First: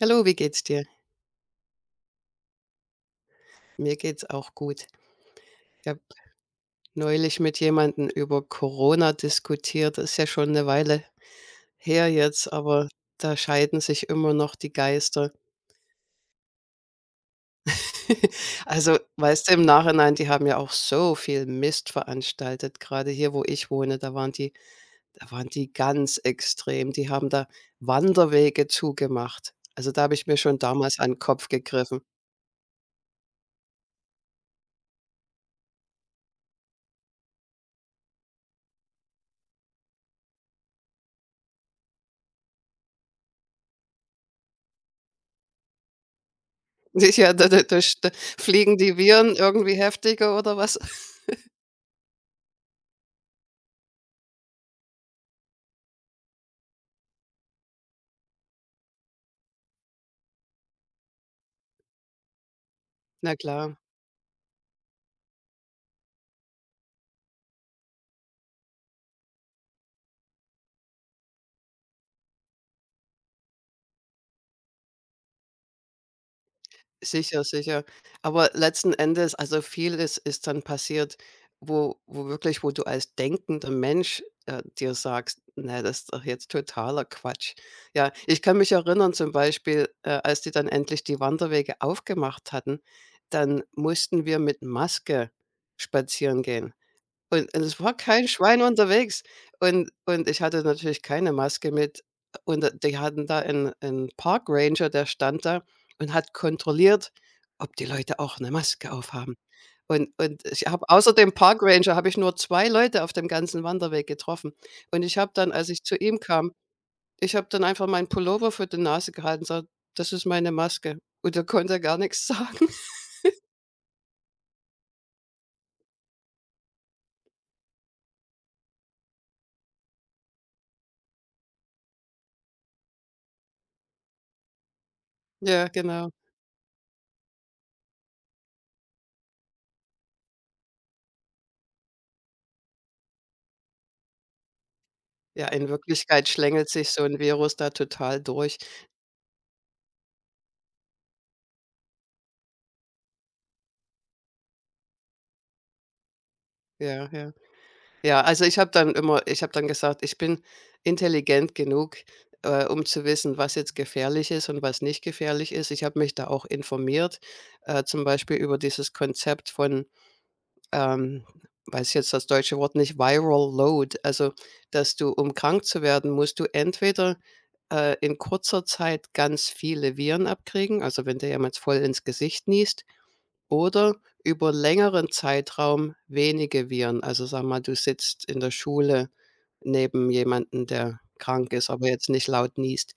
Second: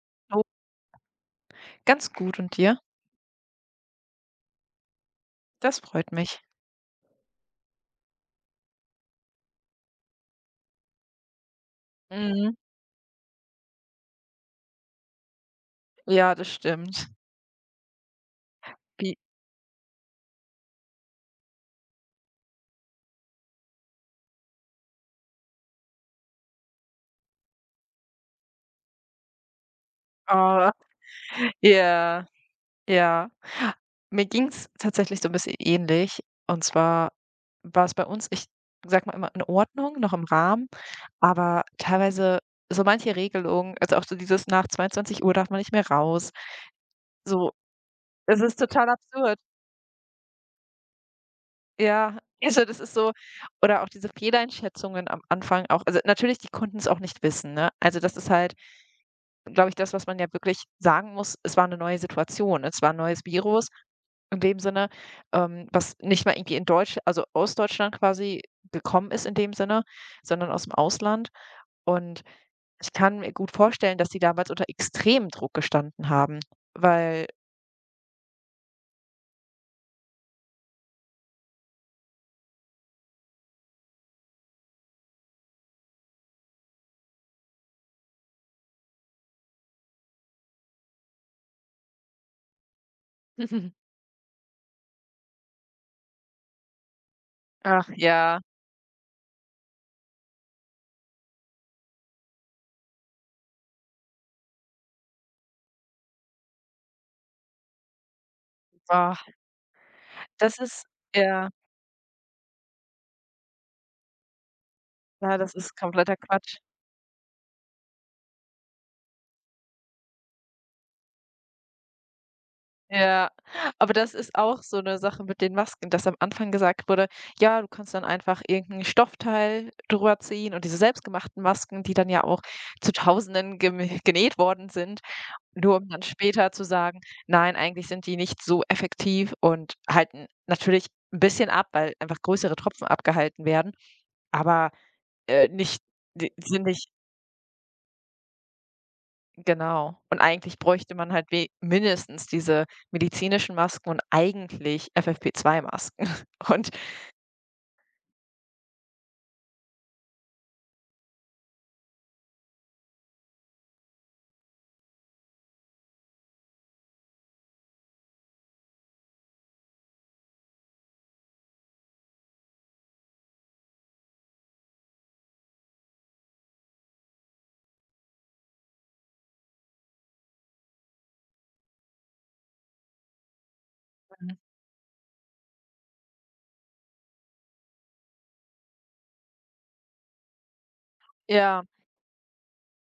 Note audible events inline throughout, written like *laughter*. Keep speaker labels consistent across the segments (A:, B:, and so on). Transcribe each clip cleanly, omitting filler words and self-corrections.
A: Hallo, wie
B: Oh,
A: geht's dir?
B: ganz gut und dir?
A: Mir geht's auch gut.
B: Das
A: Ich habe
B: freut mich.
A: neulich mit jemandem über Corona diskutiert. Das ist ja schon eine Weile her jetzt,
B: Mhm.
A: aber da scheiden sich immer noch die Geister.
B: Ja, das stimmt.
A: *laughs* Also,
B: Wie
A: weißt du, im Nachhinein, die haben ja auch so viel Mist veranstaltet. Gerade hier, wo ich wohne, da waren die ganz extrem. Die haben da Wanderwege zugemacht. Also, da habe ich mir schon
B: Oh,
A: damals an 'n Kopf gegriffen.
B: ja, ja. Mir ging's tatsächlich so ein bisschen ähnlich. Und zwar war es bei uns, ich sag mal, immer in Ordnung, noch im Rahmen, aber teilweise so manche Regelungen, also auch so dieses nach 22 Uhr darf man nicht mehr raus.
A: *laughs* Ja, da
B: So,
A: da da st
B: es ist
A: fliegen
B: total
A: die Viren
B: absurd.
A: irgendwie heftiger oder was? *laughs*
B: Ja, also das ist so, oder auch diese Fehleinschätzungen am Anfang, auch also natürlich, die konnten es auch nicht wissen, ne? Also das ist halt, glaube ich, das, was man ja wirklich sagen muss: Es war eine neue Situation. Es war 'n neues
A: Na
B: Virus
A: klar.
B: in dem Sinne, was nicht mal irgendwie in Deutsch, also aus Deutschland quasi, gekommen ist in dem Sinne, sondern aus dem Ausland. Und ich kann mir gut vorstellen, dass die damals unter extremem Druck gestanden haben, weil
A: Sicher, sicher. Aber letzten Endes, also vieles ist dann passiert, wo wirklich, wo du als denkender Mensch, dir sagst: „Ne, das ist doch jetzt totaler Quatsch.“ Ja, ich kann mich erinnern zum Beispiel, als die dann endlich die Wanderwege aufgemacht hatten, dann
B: *laughs*
A: mussten wir mit Maske spazieren gehen. Und es
B: Ach
A: war kein
B: ja,
A: Schwein unterwegs. Und ich hatte natürlich keine Maske mit. Und d die hatten da 'n Park Ranger, der stand da und hat kontrolliert, ob die Leute auch 'ne Maske
B: ah,
A: aufhaben. Und
B: das
A: ich habe
B: ist,
A: außer dem
B: ja,
A: Park Ranger habe ich nur 2 Leute auf dem ganzen Wanderweg getroffen. Und ich habe
B: ja,
A: dann,
B: das
A: als
B: ist
A: ich zu
B: kompletter
A: ihm kam,
B: Quatsch.
A: ich habe dann einfach meinen Pullover vor die Nase gehalten und gesagt: „Das ist meine Maske.“ Und da konnte er gar nix *laughs* sagen.
B: Ja, aber das ist auch so eine Sache mit den Masken, dass am Anfang gesagt wurde: „Ja, du kannst dann einfach irgendein Stoffteil drüber ziehen" und diese selbstgemachten Masken, die dann ja auch zu Tausenden gem genäht worden sind,
A: Ja,
B: nur um dann
A: genau.
B: später zu sagen: „Nein, eigentlich sind die nicht so effektiv und halten natürlich ein bisschen ab, weil einfach größere Tropfen abgehalten werden, aber,
A: Ja, in
B: nicht
A: Wirklichkeit
B: die sind
A: schlängelt
B: nicht."
A: sich so 'n Virus da total durch.
B: Genau. Und eigentlich bräuchte man halt we mindestens diese medizinischen Masken und eigentlich FFP2-Masken. *laughs* Und
A: Ja, ja. Ja, also ich habe dann gesagt, ich bin intelligent genug, um zu wissen, was jetzt gefährlich ist und was nicht gefährlich ist. Ich habe mich da auch informiert, zum Beispiel über dieses Konzept von, ähm, weiß jetzt das deutsche Wort nicht, Viral Load. Also, dass du, um krank zu werden, musst du entweder, in kurzer Zeit ganz viele Viren abkriegen, also wenn dir jemand voll ins Gesicht niest, oder
B: Mhm.
A: über längeren Zeitraum wenige Viren. Also, sag mal, du sitzt in der Schule neben jemanden, der krank
B: Ja,
A: ist, aber jetzt nicht laut niest.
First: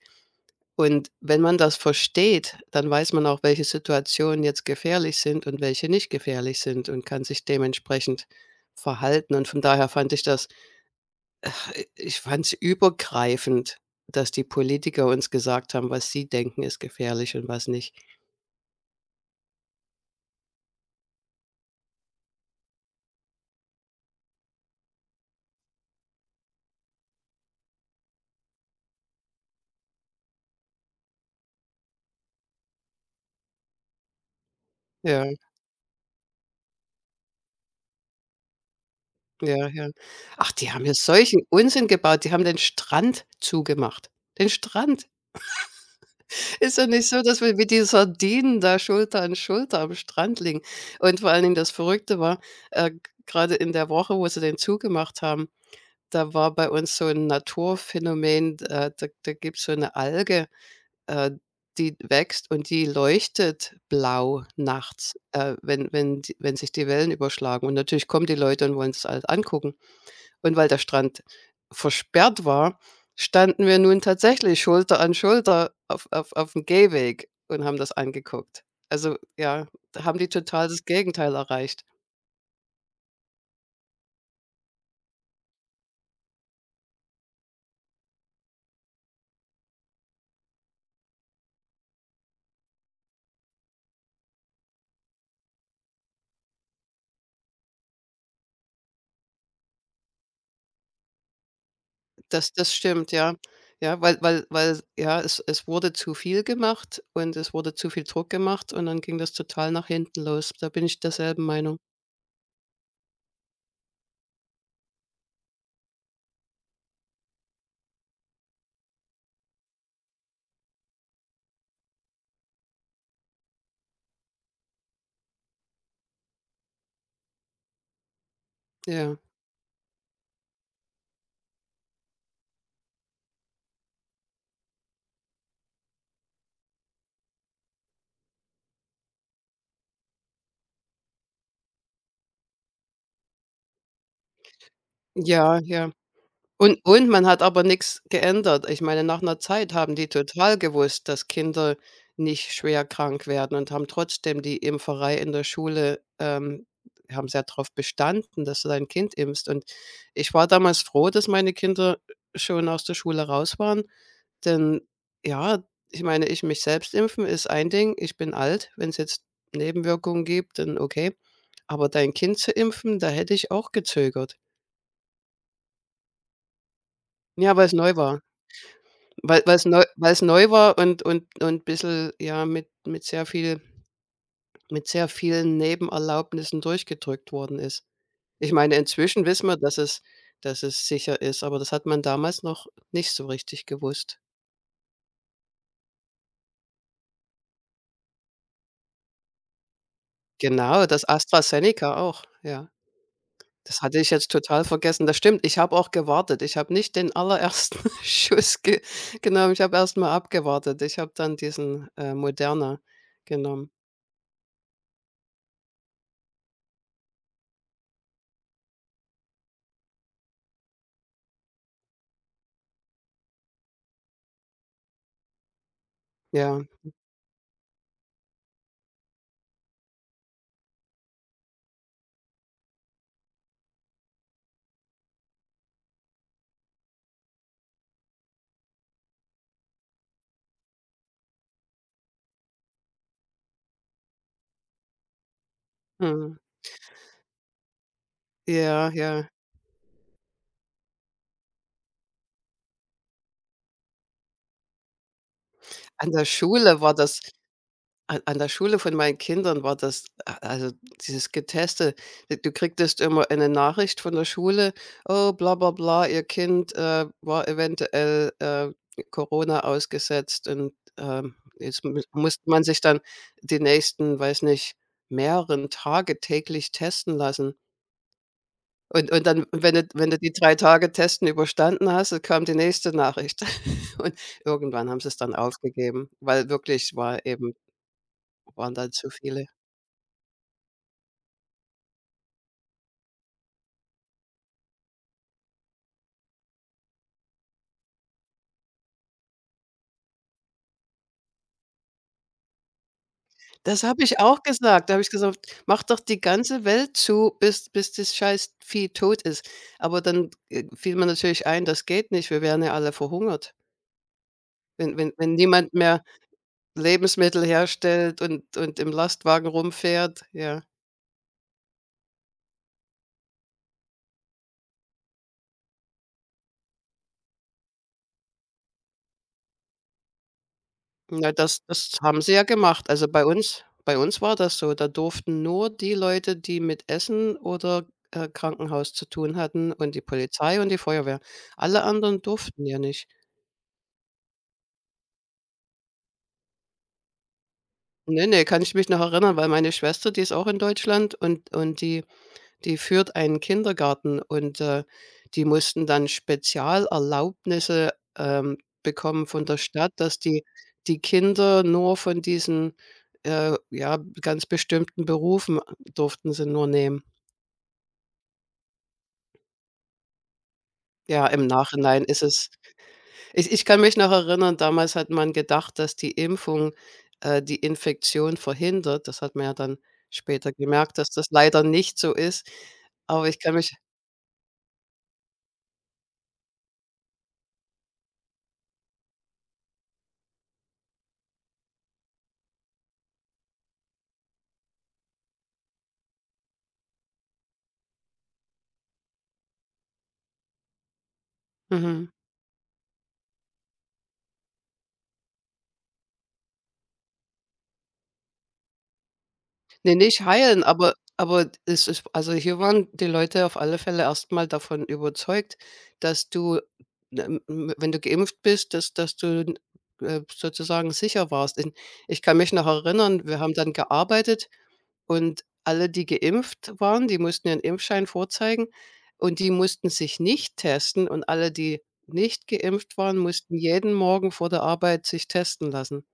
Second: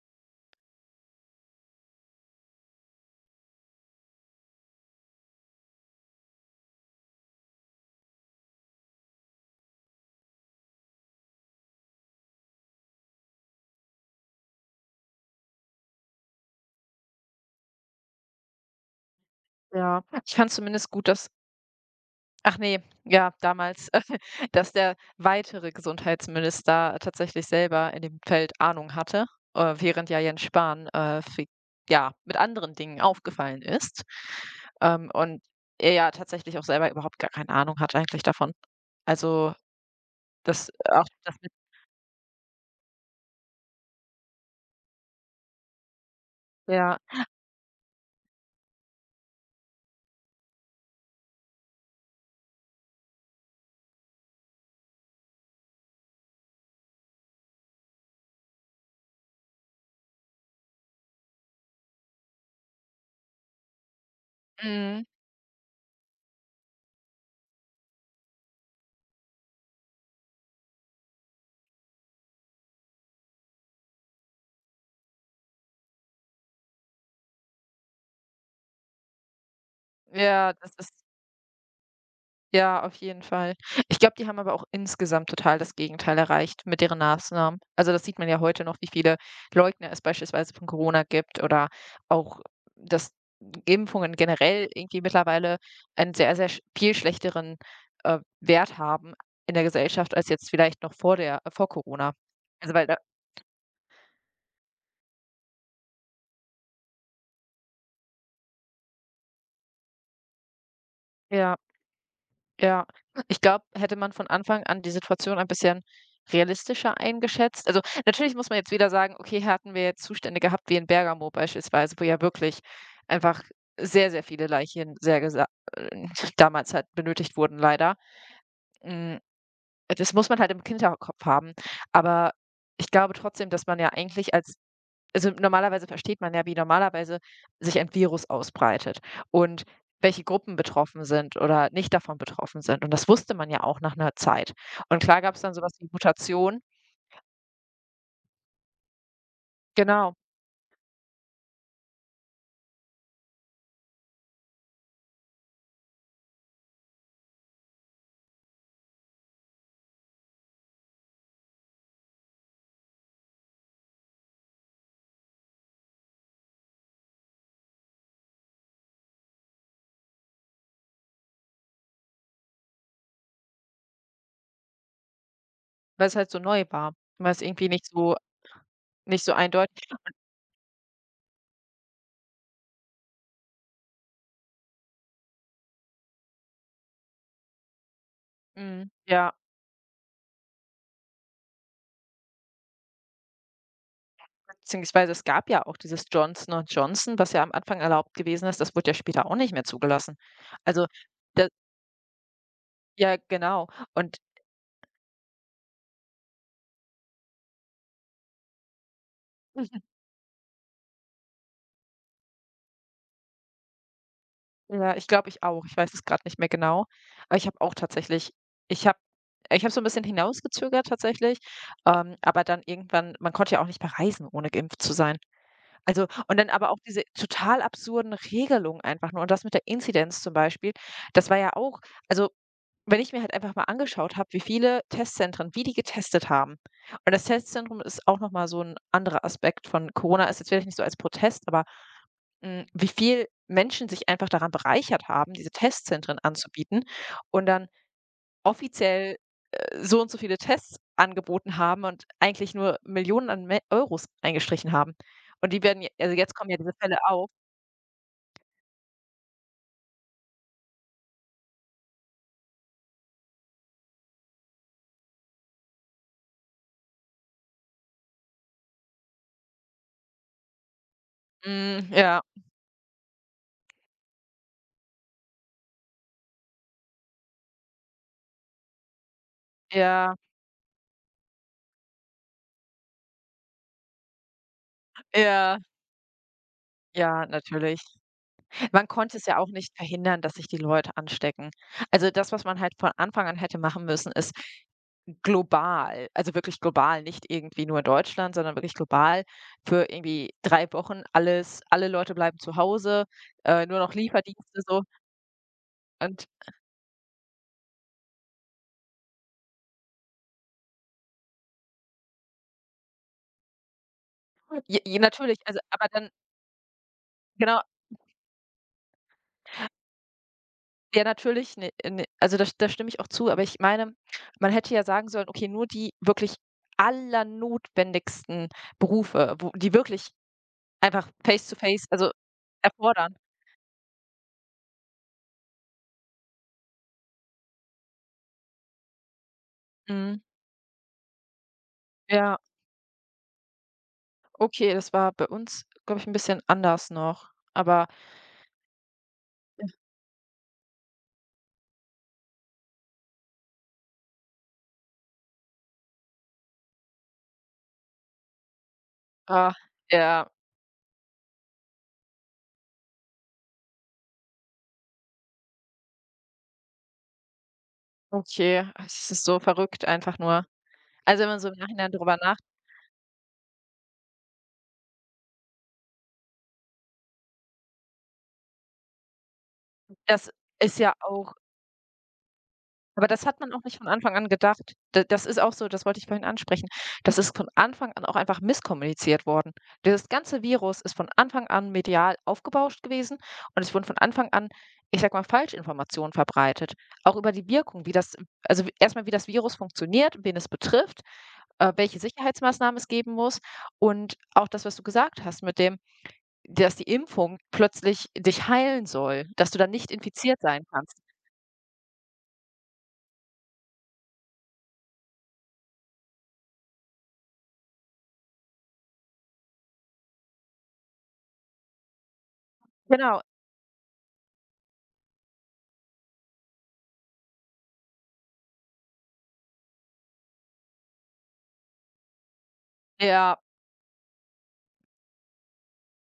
A: Und wenn man das versteht, dann weiß man auch, welche Situationen jetzt gefährlich sind und welche nicht gefährlich sind, und kann sich dementsprechend verhalten. Und von daher fand ich das ach, ich fand es übergreifend, dass die Politiker uns gesagt haben, was sie denken, ist gefährlich und was nicht.
B: ja, ich fand zumindest gut, dass ach nee, ja, damals, *laughs* dass der weitere Gesundheitsminister tatsächlich selber in dem Feld Ahnung hatte, während ja Jens Spahn, fi ja, mit anderen Dingen aufgefallen ist.
A: Ja.
B: Und er ja tatsächlich auch selber überhaupt gar keine Ahnung hat eigentlich davon. Also,
A: Ja, ja. Ach,
B: das
A: die haben ja
B: auch das
A: solchen
B: mit
A: Unsinn gebaut. Die haben den Strand zugemacht. Den Strand. Ist ja
B: der
A: nicht so, dass wir wie die Sardinen da Schulter an Schulter am Strand liegen. Und vor allen Dingen das Verrückte war, g grade in der Woche, wo sie den zugemacht haben, da war bei uns so ein Naturphänomen, da gibt's so eine Alge, äh, die wächst und die leuchtet blau
B: Mhm.
A: nachts, wenn sich die Wellen überschlagen. Und natürlich kommen die Leute und wollen es halt angucken. Und weil der Strand versperrt war, standen wir nun tatsächlich Schulter an Schulter auf dem Gehweg und haben das angeguckt. Also, ja, da haben die
B: Ja,
A: total
B: das
A: das
B: ist,
A: Gegenteil erreicht.
B: ja, auf jeden Fall. Ich glaube, die haben aber auch insgesamt total das Gegenteil erreicht mit deren Maßnahmen. Also, das sieht man ja heute noch, wie viele Leugner es beispielsweise von Corona gibt oder auch, dass Impfungen generell irgendwie mittlerweile einen sehr, sehr sch viel schlechteren, Wert haben in der Gesellschaft als jetzt vielleicht noch vor Corona.
A: Das
B: Also, weil da
A: stimmt, ja. Ja, weil ja, es wurde zu viel gemacht und es wurde zu viel Druck gemacht, und dann ging das total nach hinten los. Da bin ich derselben
B: ja.
A: Meinung.
B: Ja, ich glaube, hätte man von Anfang an die Situation ein bisschen realistischer eingeschätzt, also natürlich muss man jetzt wieder sagen: „Okay, hier hatten wir jetzt Zustände gehabt wie in Bergamo beispielsweise, wo ja wirklich einfach sehr, sehr viele Leichen sehr gesa äh, *laughs* damals halt benötigt wurden, leider."
A: Ja.
B: Hm, Das muss man halt im Hinterkopf haben. Aber ich glaube trotzdem, dass man ja eigentlich als, also normalerweise versteht man ja, wie normalerweise sich ein Virus ausbreitet und welche Gruppen betroffen sind oder nicht davon betroffen sind. Und das wusste man ja auch nach einer Zeit. Und klar gab es dann
A: Ja,
B: sowas wie
A: ja.
B: Mutation,
A: Und man hat aber nichts geändert. Ich meine, nach einer Zeit haben die
B: genau,
A: total gewusst, dass Kinder nicht schwer krank werden, und haben trotzdem die Impferei in der Schule, haben sehr darauf bestanden, dass du dein Kind impfst. Und ich war damals froh, dass meine Kinder schon aus der Schule raus waren, denn ja, ich meine, ich mich selbst impfen ist ein Ding. Ich bin alt. Wenn es jetzt Nebenwirkungen gibt, dann okay. Aber dein Kind zu impfen, da hätte ich auch gezögert.
B: weil es halt so neu war, weil es
A: Ja, weil
B: irgendwie
A: es
B: nicht
A: neu
B: so
A: war. Weil weil's neu
B: eindeutig,
A: weil's neu war und und bisschen, ja, mit sehr viel, mit sehr vielen Nebenerlaubnissen durchgedrückt worden ist. Ich meine,
B: mhm,
A: inzwischen
B: ja,
A: wissen wir, dass es sicher ist, aber das hat man damals noch nicht so richtig gewusst.
B: beziehungsweise es gab ja auch dieses Johnson& und Johnson, was ja am Anfang erlaubt gewesen ist, das wurde ja später auch nicht mehr zugelassen.
A: Genau,
B: Also,
A: das
B: da,
A: AstraZeneca auch, ja.
B: ja, genau.
A: Das hatte ich
B: Und
A: jetzt total vergessen. Das stimmt, ich habe auch gewartet. Ich habe nicht den allerersten *laughs* Schuss ge genommen. Ich habe erst mal abgewartet. Ich habe dann diesen, Moderna genommen.
B: ja, ich glaube, ich auch. Ich weiß es gerade nicht mehr genau. Aber ich habe auch tatsächlich, ich habe ich habe so ein bisschen hinausgezögert tatsächlich, aber dann irgendwann, man konnte ja auch nicht mehr reisen, ohne geimpft zu sein. Also, und dann
A: Ja,
B: aber auch diese total absurden Regelungen, einfach nur, und das mit der Inzidenz zum Beispiel, das war ja auch, also wenn ich mir halt einfach mal angeschaut habe, wie viele Testzentren, wie die getestet haben. Und das Testzentrum ist auch noch mal so ein anderer Aspekt von Corona, ist jetzt vielleicht nicht so als Protest, aber, wie viel Menschen sich einfach daran bereichert haben, diese Testzentren
A: mhm.
B: anzubieten und dann
A: Ja,
B: offiziell,
A: ja.
B: so und so viele Tests angeboten haben und eigentlich nur Millionen an Me Euros eingestrichen haben. Und die werden je,
A: An
B: also,
A: der
B: jetzt kommen ja diese
A: Schule war
B: Fälle
A: das
B: auf.
A: an der Schule von meinen Kindern war das a also, dieses Geteste. D du kriegtest immer eine Nachricht von der Schule: „Oh, bla bla bla, Ihr Kind, war eventuell, Corona ausgesetzt“, und, jetzt
B: Mhm,
A: mu
B: ja,
A: musste man sich dann die nächsten, weiß nicht, mehreren Tage täglich testen lassen. Und dann, wenn
B: ja,
A: du die 3 Tage Testen überstanden hast, dann kam die nächste Nachricht. *laughs* Und irgendwann haben sie es dann
B: ja,
A: aufgegeben, weil wirklich
B: ja, natürlich.
A: waren
B: Man
A: dann zu
B: konnte es ja
A: viele.
B: auch nicht verhindern, dass sich die Leute anstecken. Also, das, was man halt von Anfang an hätte machen müssen, ist global, also wirklich global, nicht irgendwie nur in Deutschland, sondern wirklich global für irgendwie 3 Wochen alle Leute bleiben zu Hause, nur
A: Das
B: noch
A: habe ich auch
B: Lieferdienste, so
A: gesagt. Da habe ich gesagt: „Mach doch die
B: und
A: ganze Welt zu, bis das Scheißvieh tot ist.“ Aber dann, fiel mir natürlich ein, das geht nicht. Wir wären ja alle verhungert.
B: j
A: Wenn
B: j
A: wenn wenn
B: natürlich, also
A: niemand
B: aber
A: mehr
B: dann,
A: Lebensmittel
B: genau,
A: herstellt und im Lastwagen rumfährt, ja.
B: ja natürlich, ne, also da stimme ich auch zu, aber ich meine, man hätte ja sagen sollen: „Okay, nur die wirklich allernotwendigsten Berufe, wo die wirklich einfach
A: Na,
B: face to
A: das
B: face,
A: das
B: also
A: haben sie ja gemacht. Also,
B: Erfordern."
A: bei uns war das so. Da durften nur die Leute, die mit Essen oder, Krankenhaus zu tun hatten, und die
B: Mhm.
A: Polizei und die Feuerwehr. Alle anderen
B: Ja,
A: durften ja nicht.
B: okay, das war bei uns, glaube ich, ein bisschen anders noch. Aber,
A: Ne, ne, kann ich mich noch erinnern, weil meine Schwester, die ist auch in Deutschland, und die, die führt einen Kindergarten und, die mussten dann Spezialerlaubnisse, ähm, bekommen von
B: ah,
A: der Stadt, dass
B: ja,
A: die die Kinder nur von diesen, ja, ganz bestimmten Berufen durften sie nur nehmen.
B: okay. Es ist so verrückt, einfach nur. Also,
A: Ja,
B: wenn man
A: im
B: so im Nachhinein
A: Nachhinein
B: drüber
A: ist
B: nachdenkt,
A: es, ich kann mich noch erinnern, damals hat man gedacht, dass die Impfung, die Infektion verhindert. Das hat man ja dann
B: das
A: später
B: ist ja
A: gemerkt, dass das
B: auch.
A: leider nicht so ist.
B: Aber das
A: Aber
B: hat
A: ich
B: man
A: kann
B: auch
A: mich
B: nicht von Anfang an gedacht. D das ist auch so, das wollte ich vorhin ansprechen. Das ist von Anfang an auch einfach misskommuniziert worden. Das ganze Virus ist von Anfang an medial aufgebauscht gewesen und es wurden von Anfang an, ich sag mal, Falschinformationen verbreitet, auch über die Wirkung, wie das also erst mal, wie das Virus funktioniert, wen es betrifft, welche
A: mhm.
B: Sicherheitsmaßnahmen es geben muss und auch das, was du gesagt hast mit dem, dass die Impfung plötzlich dich heilen soll, dass du dann nicht
A: Ne, nicht
B: infiziert sein
A: heilen,
B: kannst.
A: aber es ist, also hier waren die Leute auf alle Fälle erstmal davon überzeugt, dass du, wenn du geimpft bist, dass du, sozusagen sicher warst. In Ich kann mich noch
B: Genau,
A: erinnern, wir haben dann gearbeitet. Und alle, die geimpft waren, die mussten ihren Impfschein vorzeigen, und die mussten sich nicht testen, und alle, die nicht geimpft waren,
B: ja.
A: mussten jeden Morgen vor der Arbeit sich testen lassen.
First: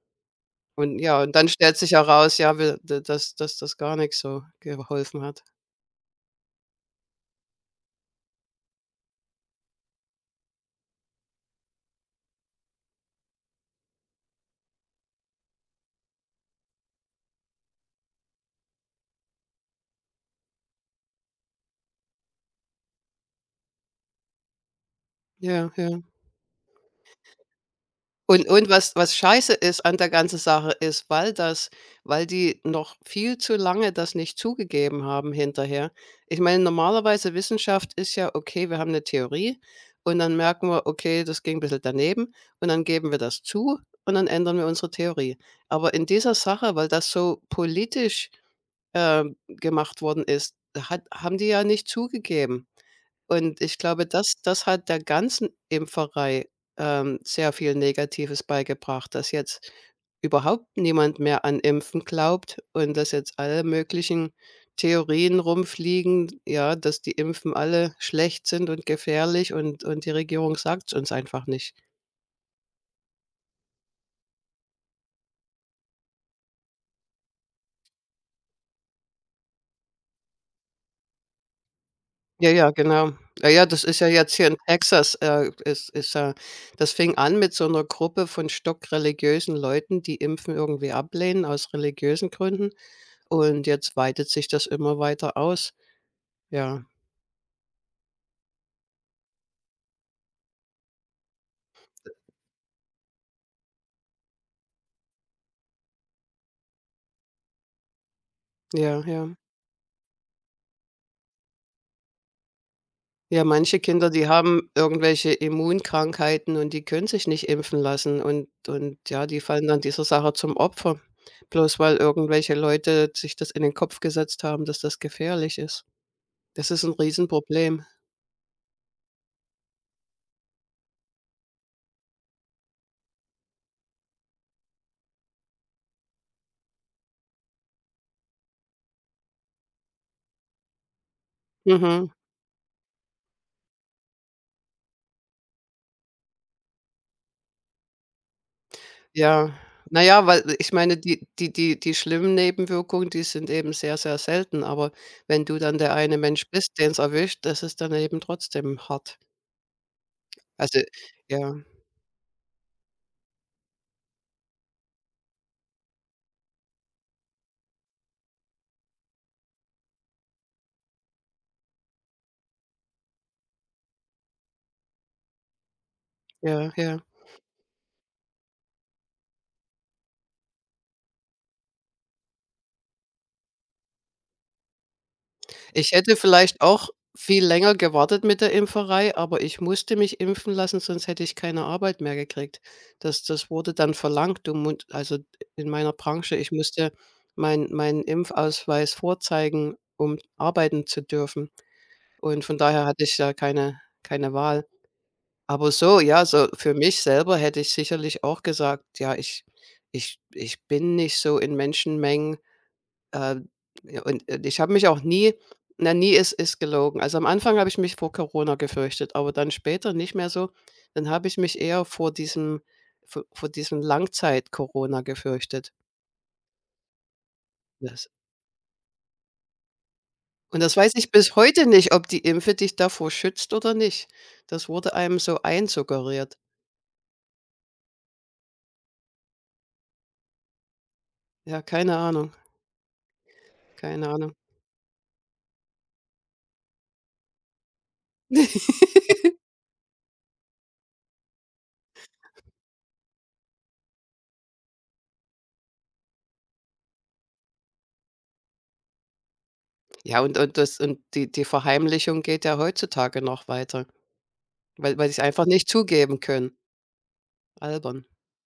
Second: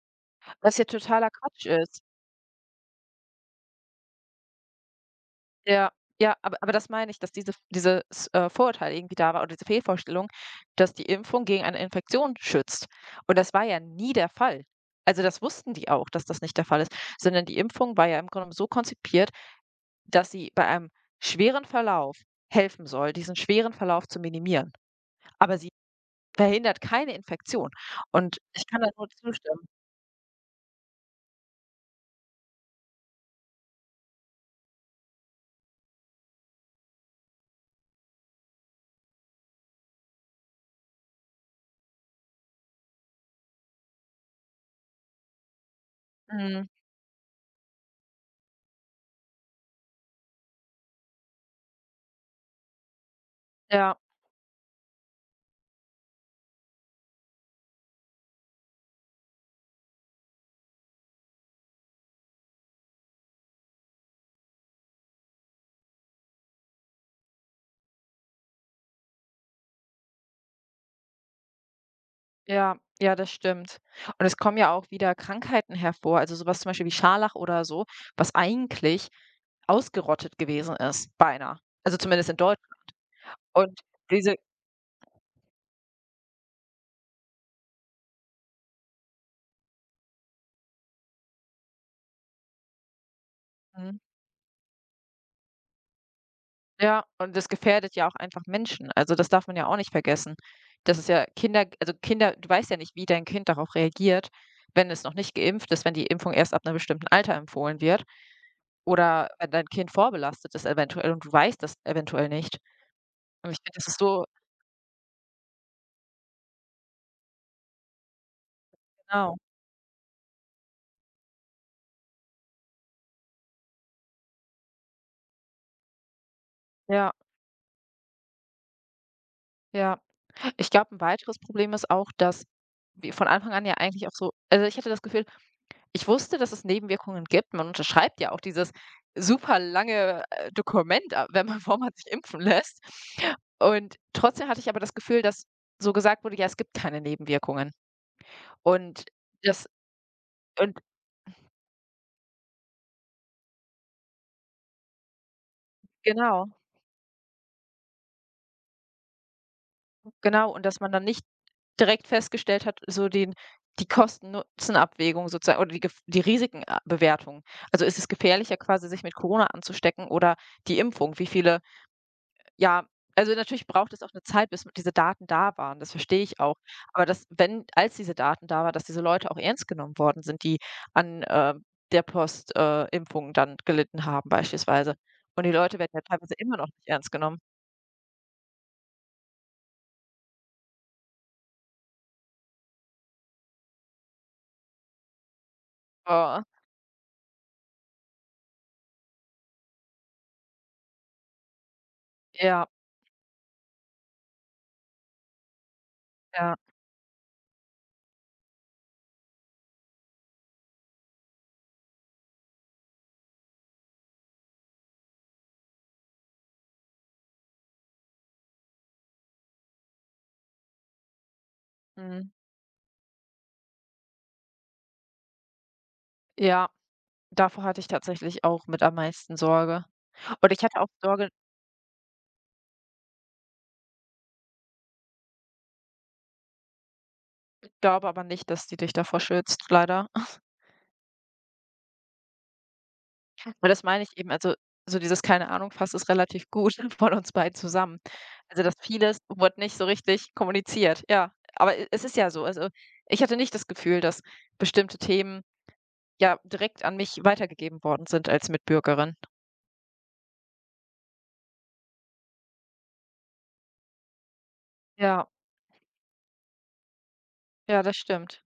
B: Was ja
A: Und ja,
B: totaler
A: und dann
B: Quatsch
A: stellt sich
B: ist.
A: heraus, ja, wir d dass dass das gar nix so geholfen hat.
B: Ja, ja, aber das meine ich, dass dieses, Vorurteil irgendwie da war oder diese Fehlvorstellung, dass die Impfung gegen eine Infektion schützt. Und das war ja nie der Fall. Also, das wussten die auch, dass das nicht der Fall ist, sondern die Impfung war ja im Grunde so konzipiert, dass sie bei einem schweren Verlauf helfen soll, diesen schweren Verlauf zu minimieren. Aber
A: Ja,
B: sie
A: ja.
B: verhindert keine Infektion und ich
A: Und
B: kann da
A: was
B: nur
A: was scheiße
B: zustimmen.
A: ist an der ganzen Sache ist, weil die noch viel zu lange das nicht zugegeben haben hinterher. Ich meine, normalerweise Wissenschaft ist ja: Okay, wir haben eine Theorie, und dann merken wir: „Okay, das ging ein bisschen daneben“, und dann geben wir das zu, und dann ändern wir unsere Theorie. Aber in dieser
B: Mhm,
A: Sache, weil das so politisch, gemacht worden ist, hat haben die ja nicht zugegeben. Und ich
B: ja.
A: glaube, das hat der ganzen Impferei, sehr viel Negatives beigebracht, dass jetzt überhaupt niemand mehr an Impfen glaubt, und dass jetzt alle möglichen Theorien rumfliegen, ja, dass die Impfen alle schlecht sind und gefährlich, und die Regierung sagt's uns einfach nicht.
B: Ja, ja, das stimmt. Und es kommen ja auch wieder Krankheiten hervor, also sowas zum Beispiel wie Scharlach oder so, was eigentlich ausgerottet gewesen ist, beinahe. Also zumindest in
A: Ja, ja,
B: Deutschland.
A: genau. Ja, ja,
B: Und
A: das ist ja jetzt
B: diese
A: hier in Texas, ist ja, das fing an mit so einer Gruppe von stockreligiösen Leuten, die Impfen irgendwie ablehnen aus religiösen Gründen. Und jetzt
B: Mhm,
A: weitet sich das immer weiter aus. Ja,
B: ja, und das gefährdet ja auch einfach Menschen. Also, das darf man ja auch nicht vergessen. Das ist ja Kinder, also Kinder, du weißt ja nicht, wie dein Kind darauf reagiert, wenn es noch nicht geimpft ist, wenn die Impfung erst ab einem bestimmten Alter empfohlen wird
A: ja,
B: oder
A: ja.
B: wenn dein Kind vorbelastet ist eventuell und du weißt das eventuell nicht.
A: Ja,
B: Und ich finde,
A: manche
B: das ist
A: Kinder,
B: so,
A: die haben irgendwelche Immunkrankheiten und die können sich nicht impfen lassen, und ja,
B: genau.
A: die fallen dann dieser Sache zum Opfer, bloß weil irgendwelche Leute sich das in den Kopf gesetzt haben, dass das gefährlich ist. Das ist ein
B: Ja,
A: Riesenproblem.
B: ja. Ich glaube, ein weiteres Problem ist auch, dass wir von Anfang an ja eigentlich auch so, also, ich hatte das Gefühl, ich wusste, dass es Nebenwirkungen gibt. Man unterschreibt ja auch dieses super lange, Dokument, a wenn man *laughs* bevor man sich
A: Mhm,
B: impfen lässt. Und trotzdem hatte ich aber das Gefühl, dass so gesagt wurde: „Ja, es gibt keine Nebenwirkungen." Und
A: ja.
B: das
A: Naja, weil ich
B: und
A: meine, die die schlimmen Nebenwirkungen, die sind eben sehr, sehr selten, aber wenn du dann der eine
B: genau,
A: Mensch bist, den es erwischt, das ist dann eben trotzdem hart.
B: genau. Und
A: Also,
B: dass man dann nicht
A: ja,
B: direkt festgestellt hat, so den die Kosten-Nutzen-Abwägung sozusagen oder die Risiken-Bewertung. Also, ist es gefährlicher quasi, sich mit Corona anzustecken oder die Impfung? Wie viele Ja, also natürlich braucht es auch eine Zeit, bis diese Daten da waren, das verstehe ich auch.
A: ja, ja.
B: Aber dass, wenn als diese Daten da waren, dass diese Leute auch ernst genommen worden sind, die an, äh, der Post Impfung dann gelitten haben beispielsweise. Und die Leute werden
A: Ich
B: ja
A: hätte
B: teilweise immer
A: vielleicht
B: noch nicht
A: auch
B: ernst genommen.
A: viel länger gewartet mit der Impferei, aber ich musste mich impfen lassen, sonst hätte ich keine Arbeit mehr gekriegt. Das wurde dann verlangt. Du mu Also, in meiner Branche,
B: Oh,
A: ich musste meinen Impfausweis vorzeigen, um arbeiten zu dürfen. Und von
B: ja,
A: daher hatte ich da keine Wahl. Aber so, ja, so
B: ja,
A: für mich selber hätte ich sicherlich auch gesagt: „Ja, ich bin nicht so in Menschenmengen.“ Äh, ja, und, ich habe mich auch nie na, nie ist gelogen. Also, am Anfang habe ich mich vor Corona gefürchtet, aber dann später nicht mehr so. Dann habe ich mich eher vor
B: mhm,
A: diesem, v vor diesem Langzeit-Corona gefürchtet.
B: ja. Davor hatte ich
A: Das
B: tatsächlich auch mit am meisten Sorge. Und
A: Und
B: ich
A: das
B: hatte auch
A: weiß ich
B: Sorge,
A: bis heute nicht, ob die Impfe dich davor schützt oder nicht. Das wurde einem so einsuggeriert.
B: glaube aber nicht, dass die dich davor schützt, leider. *laughs*
A: Ja, keine Ahnung,
B: Weil das meine
A: keine
B: ich eben,
A: Ahnung.
B: also so dieses „keine Ahnung" fasst es relativ gut *laughs* von uns beiden zusammen. Also, das
A: *laughs*
B: vieles wurde nicht so richtig kommuniziert, ja. Aber e es ist ja so, also ich hatte nicht das Gefühl, dass bestimmte Themen, ja, direkt an mich weitergegeben worden sind als Mitbürgerin.
A: Ja, und das und die die Verheimlichung geht ja heutzutage noch weiter, weil sie's
B: Ja,
A: einfach nicht zugeben können.
B: ja, das
A: Albern.
B: stimmt.